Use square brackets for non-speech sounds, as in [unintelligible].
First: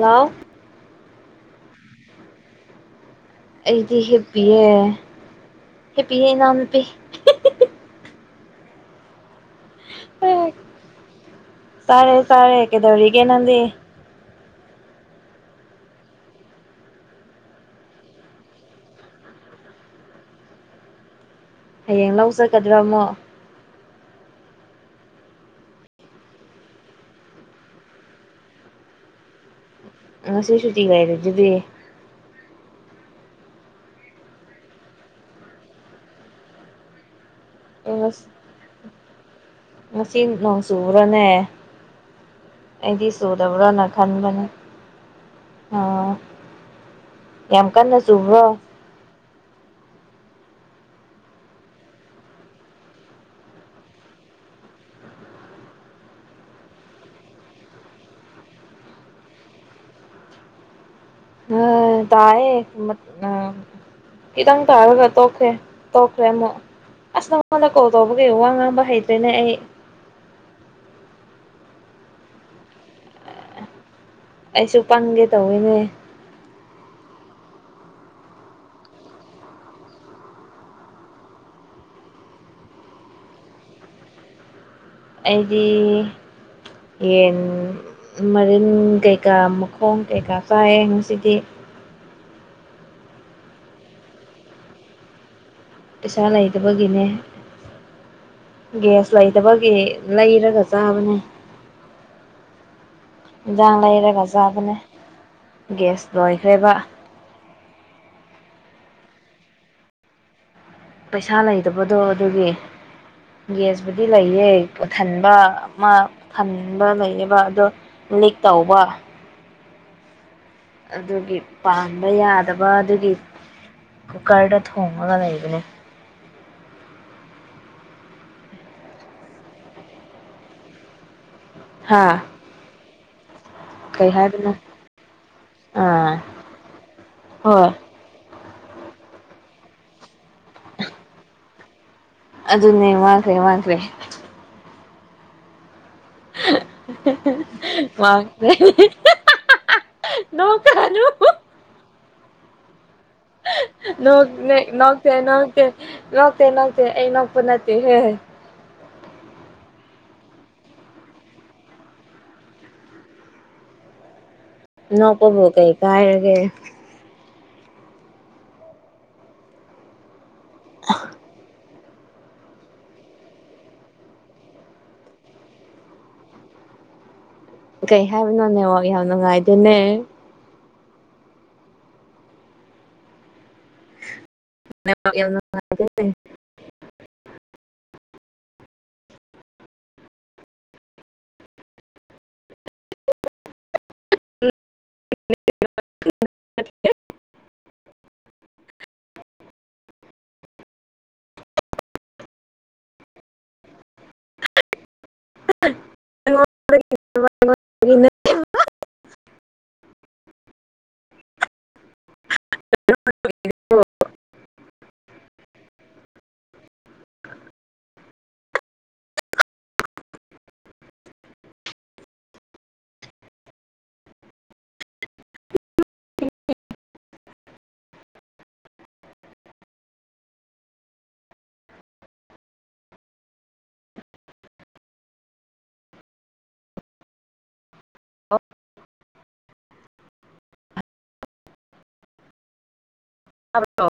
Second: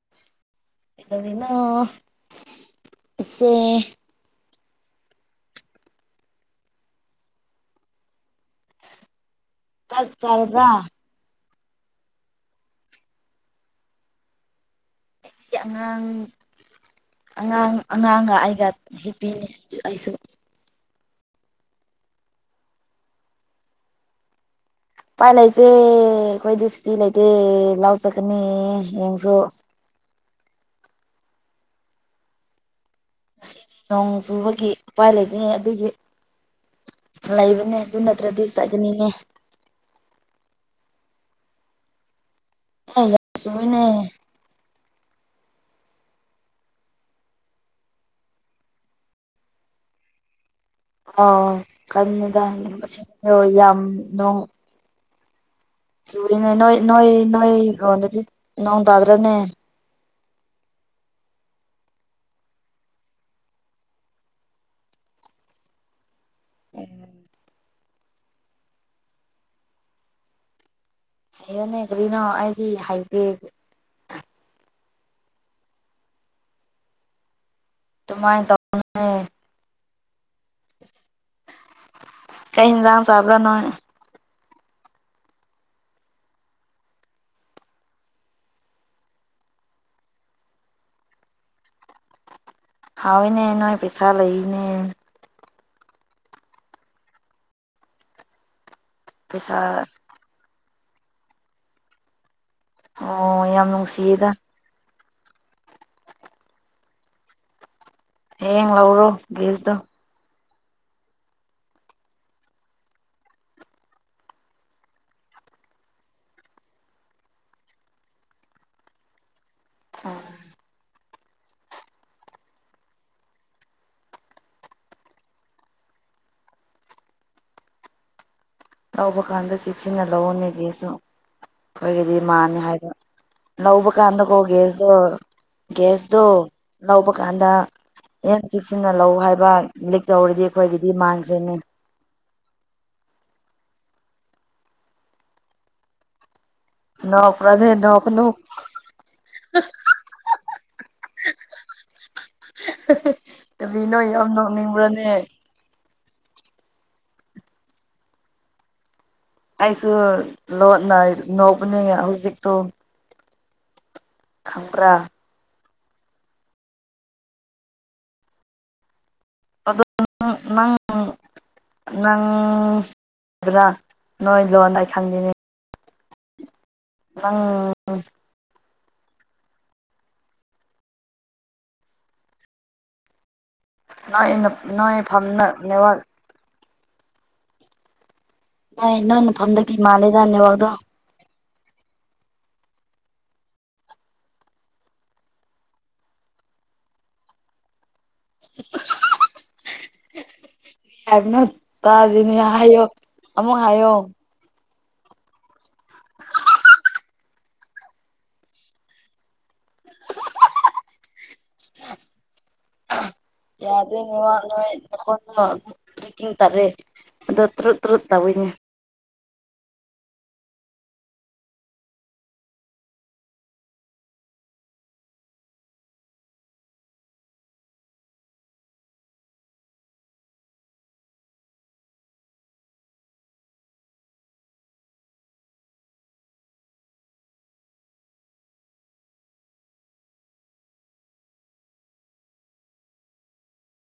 hello ꯀꯩꯗꯧꯔꯤꯅ‌ꯣ ꯑꯩꯗꯤ ꯍꯤꯞꯄꯤꯌꯦ ꯍꯤꯞꯄꯤꯌꯦ ꯏꯅꯥꯎꯅꯨꯄꯤ ꯆꯥꯛ ꯍꯦꯛ ꯆꯔꯕ꯭ꯔꯥ ꯆꯥꯔꯦ ꯆꯥꯔꯦ ꯀꯩꯗꯧꯔꯤꯒꯦ ꯅꯪꯗꯤ ꯑꯉꯥꯡ ꯑꯉꯥꯡ ꯑꯉꯥꯡꯒ ꯑꯩꯒ ꯍꯦꯞꯄꯤꯅꯤ ꯑꯩꯁꯨ ꯍꯌꯦꯡ ꯂꯧ ꯆꯠꯒꯗꯔꯥ ꯑꯃꯨꯛ ꯎꯄꯥꯏ ꯂꯩꯇꯦ ꯑꯩꯈꯣꯏꯗꯤ ꯁꯨꯇꯤ ꯂꯩꯇꯦ ꯂꯥꯎ ꯆꯠꯀꯅꯤ ꯍꯌꯦꯡꯁꯨ ꯉꯁꯤ ꯁꯨꯇꯤ ꯂꯩꯔꯤꯗꯨꯗꯤ ꯃꯁꯤ ꯅꯣꯡ ꯆꯨꯕꯒꯤ ꯎꯄꯥꯏ ꯂꯩꯇꯦꯅꯦ ꯑꯗꯨꯒꯤ ꯂꯩ ꯅꯦ ꯑꯗꯨ ꯅꯠꯇ꯭ꯔꯗꯤ ꯆꯠꯒꯅꯤꯅꯦ ꯉꯁꯤ ꯅꯣꯡ ꯆꯨꯕ꯭ꯔꯥꯅꯦ ꯑꯦ ꯑꯩꯗꯤ ꯌꯥꯝ ꯆꯨꯏꯅꯦ ꯁꯨꯗꯕ꯭ꯔꯥꯅ ꯈꯟꯕꯅꯦ ꯑꯣ ꯌꯥꯝ ꯀꯟꯅ ꯆꯨꯕ꯭ꯔꯣ ꯑ‌ꯣ ꯀꯟꯅꯤꯗ ꯃꯆꯤꯟꯗ‌ꯣ ꯌꯥꯝ‌ ꯅ‌ꯣꯗꯗꯑꯡ ꯆꯨꯔꯤꯅꯦ ꯅꯣꯏ ꯅꯣꯏ ꯅꯣꯏ ꯂꯣꯟꯗꯗꯤ ꯅꯣꯡ ꯇꯥꯗ꯭ꯔꯅꯦ ꯎꯝ ꯇꯥꯏꯃꯦ ꯃ ꯑꯥ ꯈꯤꯇꯪ ꯇꯥꯔꯒ ꯇꯣꯛꯈ꯭ꯔꯦ ꯇꯣꯛꯈ꯭ꯔꯦ ꯑꯃꯨꯛ ꯎꯝ ꯑꯁ ꯅꯪꯉꯣꯟꯗ ꯀꯣꯜ ꯇꯧꯕꯒꯤ ꯋꯥ ꯉꯥꯡꯕ ꯍꯩꯇ꯭ꯔꯦꯅꯦ ꯑꯩ ꯍꯌꯣꯏꯅꯦ ꯀꯔꯤꯅꯣ ꯑꯩꯗꯤ ꯍꯩꯇꯦ ꯑꯩꯁꯨ ꯄꯪꯒꯦ ꯇꯧꯋꯤꯅꯦ ꯑꯗꯨꯃꯥꯏꯅ ꯇꯧꯅꯨꯅꯦ ꯀꯩ ꯍꯤꯟꯖꯥꯡ ꯆꯥꯕ꯭ꯔꯥ ꯅꯣꯏ ꯑꯩꯗꯤ ꯌꯦꯟ ꯃꯔꯤꯟ ꯀꯩꯀꯥ ꯃꯈꯣꯡ ꯀꯩꯀꯥ ꯆꯥꯏꯌꯦ ꯉꯁꯤꯗꯤ ꯍꯥꯎꯋꯤꯅꯦ ꯅꯣꯏ ꯄꯩꯁꯥ ꯂꯩꯅꯦ ꯄꯩꯁꯥ ꯂꯩꯇꯕꯒꯤꯅꯦ ꯒ꯭ꯌꯥꯁ ꯄꯩꯁꯥ ꯂꯩꯇꯕꯒꯤ ꯂꯩꯔꯒ ꯆꯥꯕꯅꯦ ꯑꯣ ꯌꯥꯝ ꯏꯟꯖꯥꯡ ꯂꯩꯔꯒ ꯅꯨꯡꯁꯤꯌꯦꯗ ꯆꯥꯕꯅꯦ ꯒ꯭ꯌꯥꯁ ꯂꯣꯏꯈ꯭ꯔꯦꯕ ꯍꯌꯦꯡ ꯂꯧꯔꯣ ꯒꯦꯁꯇꯣ ꯄꯩꯁꯥ ꯂꯩꯇꯕꯗꯣ ꯑꯗꯨꯒꯤ ꯒꯦꯁꯕꯨꯨꯗꯤ ꯂꯩꯌꯦ ꯄꯣꯊꯟꯕ ꯑꯃ ꯊꯟꯕ ꯂꯩꯌꯦꯕ ꯑꯗꯣ ꯂꯤꯛ ꯇꯧꯕ ꯑꯝ ꯑꯗꯨꯒꯤ ꯄꯥꯟꯕ ꯌꯥꯗꯕ ꯑꯗꯨꯒꯤ ꯀꯨꯀꯔꯗ ꯊꯣꯡꯉꯒ ꯂꯩꯕꯅꯤ ꯂꯧꯕ ꯀꯥꯟꯗ ꯆꯦꯛꯁꯤꯟꯅ ꯂꯧꯑꯣꯅꯦ ꯍꯥ ꯑꯩꯈꯣꯏꯒꯤꯗꯤ ꯃꯥꯟꯅꯤ ꯍꯥꯏꯕ ꯂꯧꯕ ꯀꯩ ꯀꯥꯟꯗꯀꯣ ꯍꯥꯏꯕꯅꯣ ꯒꯦꯁꯗꯣ ꯑꯥ ꯒꯦꯁꯗꯣ ꯂꯧꯕ ꯀꯥꯟꯗ ꯍꯣꯏ ꯌꯥꯝ ꯆꯦꯛꯁꯤꯟꯅ ꯂꯧ ꯍꯥꯏꯕ ꯂꯤꯛ ꯇꯧꯔꯗꯤ ꯑꯩꯈꯣꯏꯒꯤꯗꯤ ꯃꯥꯡꯈ꯭ꯔꯦꯅꯦ ꯑꯗꯨꯅꯦ ꯃꯥꯡꯈ꯭ꯔꯦ ꯃꯥꯡꯈ꯭ꯔꯦ ꯅꯣꯛꯄ꯭ꯔꯅꯦ ꯅꯣꯛꯀꯅꯨ ꯃꯥꯡꯈ꯭ꯔꯦ ꯅꯣꯛꯒꯅꯨ ꯀꯔꯤꯅꯣ ꯌꯥꯝ ꯅꯣꯛꯇꯦ ꯅꯣꯛꯅꯤꯡꯕ꯭ꯔꯅꯦ ꯅꯣꯛꯇꯦ ꯅꯣꯛꯇꯦ ꯅꯣꯛꯇꯦ ꯑꯩ ꯅꯣꯛꯄ ꯅꯠꯇꯦ ꯍꯦ ꯑꯩꯁꯨ ꯂꯣꯟꯅ ꯅꯣꯛꯄꯅꯦ ꯍꯧꯖꯤꯛꯛꯇꯣ ꯅꯣꯛꯄꯕꯨ ꯀꯩ ꯀꯥꯏꯔꯒꯦ ꯑꯗꯣ ꯅꯪ ꯅꯪ ꯕ꯭ꯔꯥ ꯅꯣꯏ ꯂꯣꯟꯗ ꯑꯩ ꯈꯪꯉꯤꯅꯦ ꯅꯪ ꯀꯩ ꯍꯥꯏꯕꯅꯣ ꯅꯦꯠꯋꯥꯛ ꯌꯥꯝ ꯅꯨꯡꯉꯥꯏꯗꯦꯅꯦ ꯅꯣꯏ ꯅꯣꯏ ꯅꯦꯠꯋꯥꯛ ꯌꯥꯝ ꯐꯝꯗ ꯅꯦꯠꯋꯥꯛ ꯅꯣꯢ ꯅꯣꯢ ꯃꯐꯝꯗꯒꯤ ꯃꯥꯜꯂꯦꯗ ꯅꯦꯠꯋꯥꯛꯗꯣ [unintelligible] ꯎ [unintelligible] ꯀꯩ ꯍꯥꯢꯕꯅꯣ ꯇꯥꯗ꯭ꯔꯦ ꯑꯃꯨꯛꯒ ꯍꯥꯏꯋꯣ [unintelligible] ꯌꯥꯗꯦ ꯅꯦꯠꯋꯥꯛ ꯅꯣꯢ ꯅꯈꯣꯟꯗꯣ [unintelligible] [unintelligible] ꯇꯧꯋꯤꯅꯦ ꯑꯣꯐ [unintelligible] ꯇꯥꯕ꯭ꯔꯣ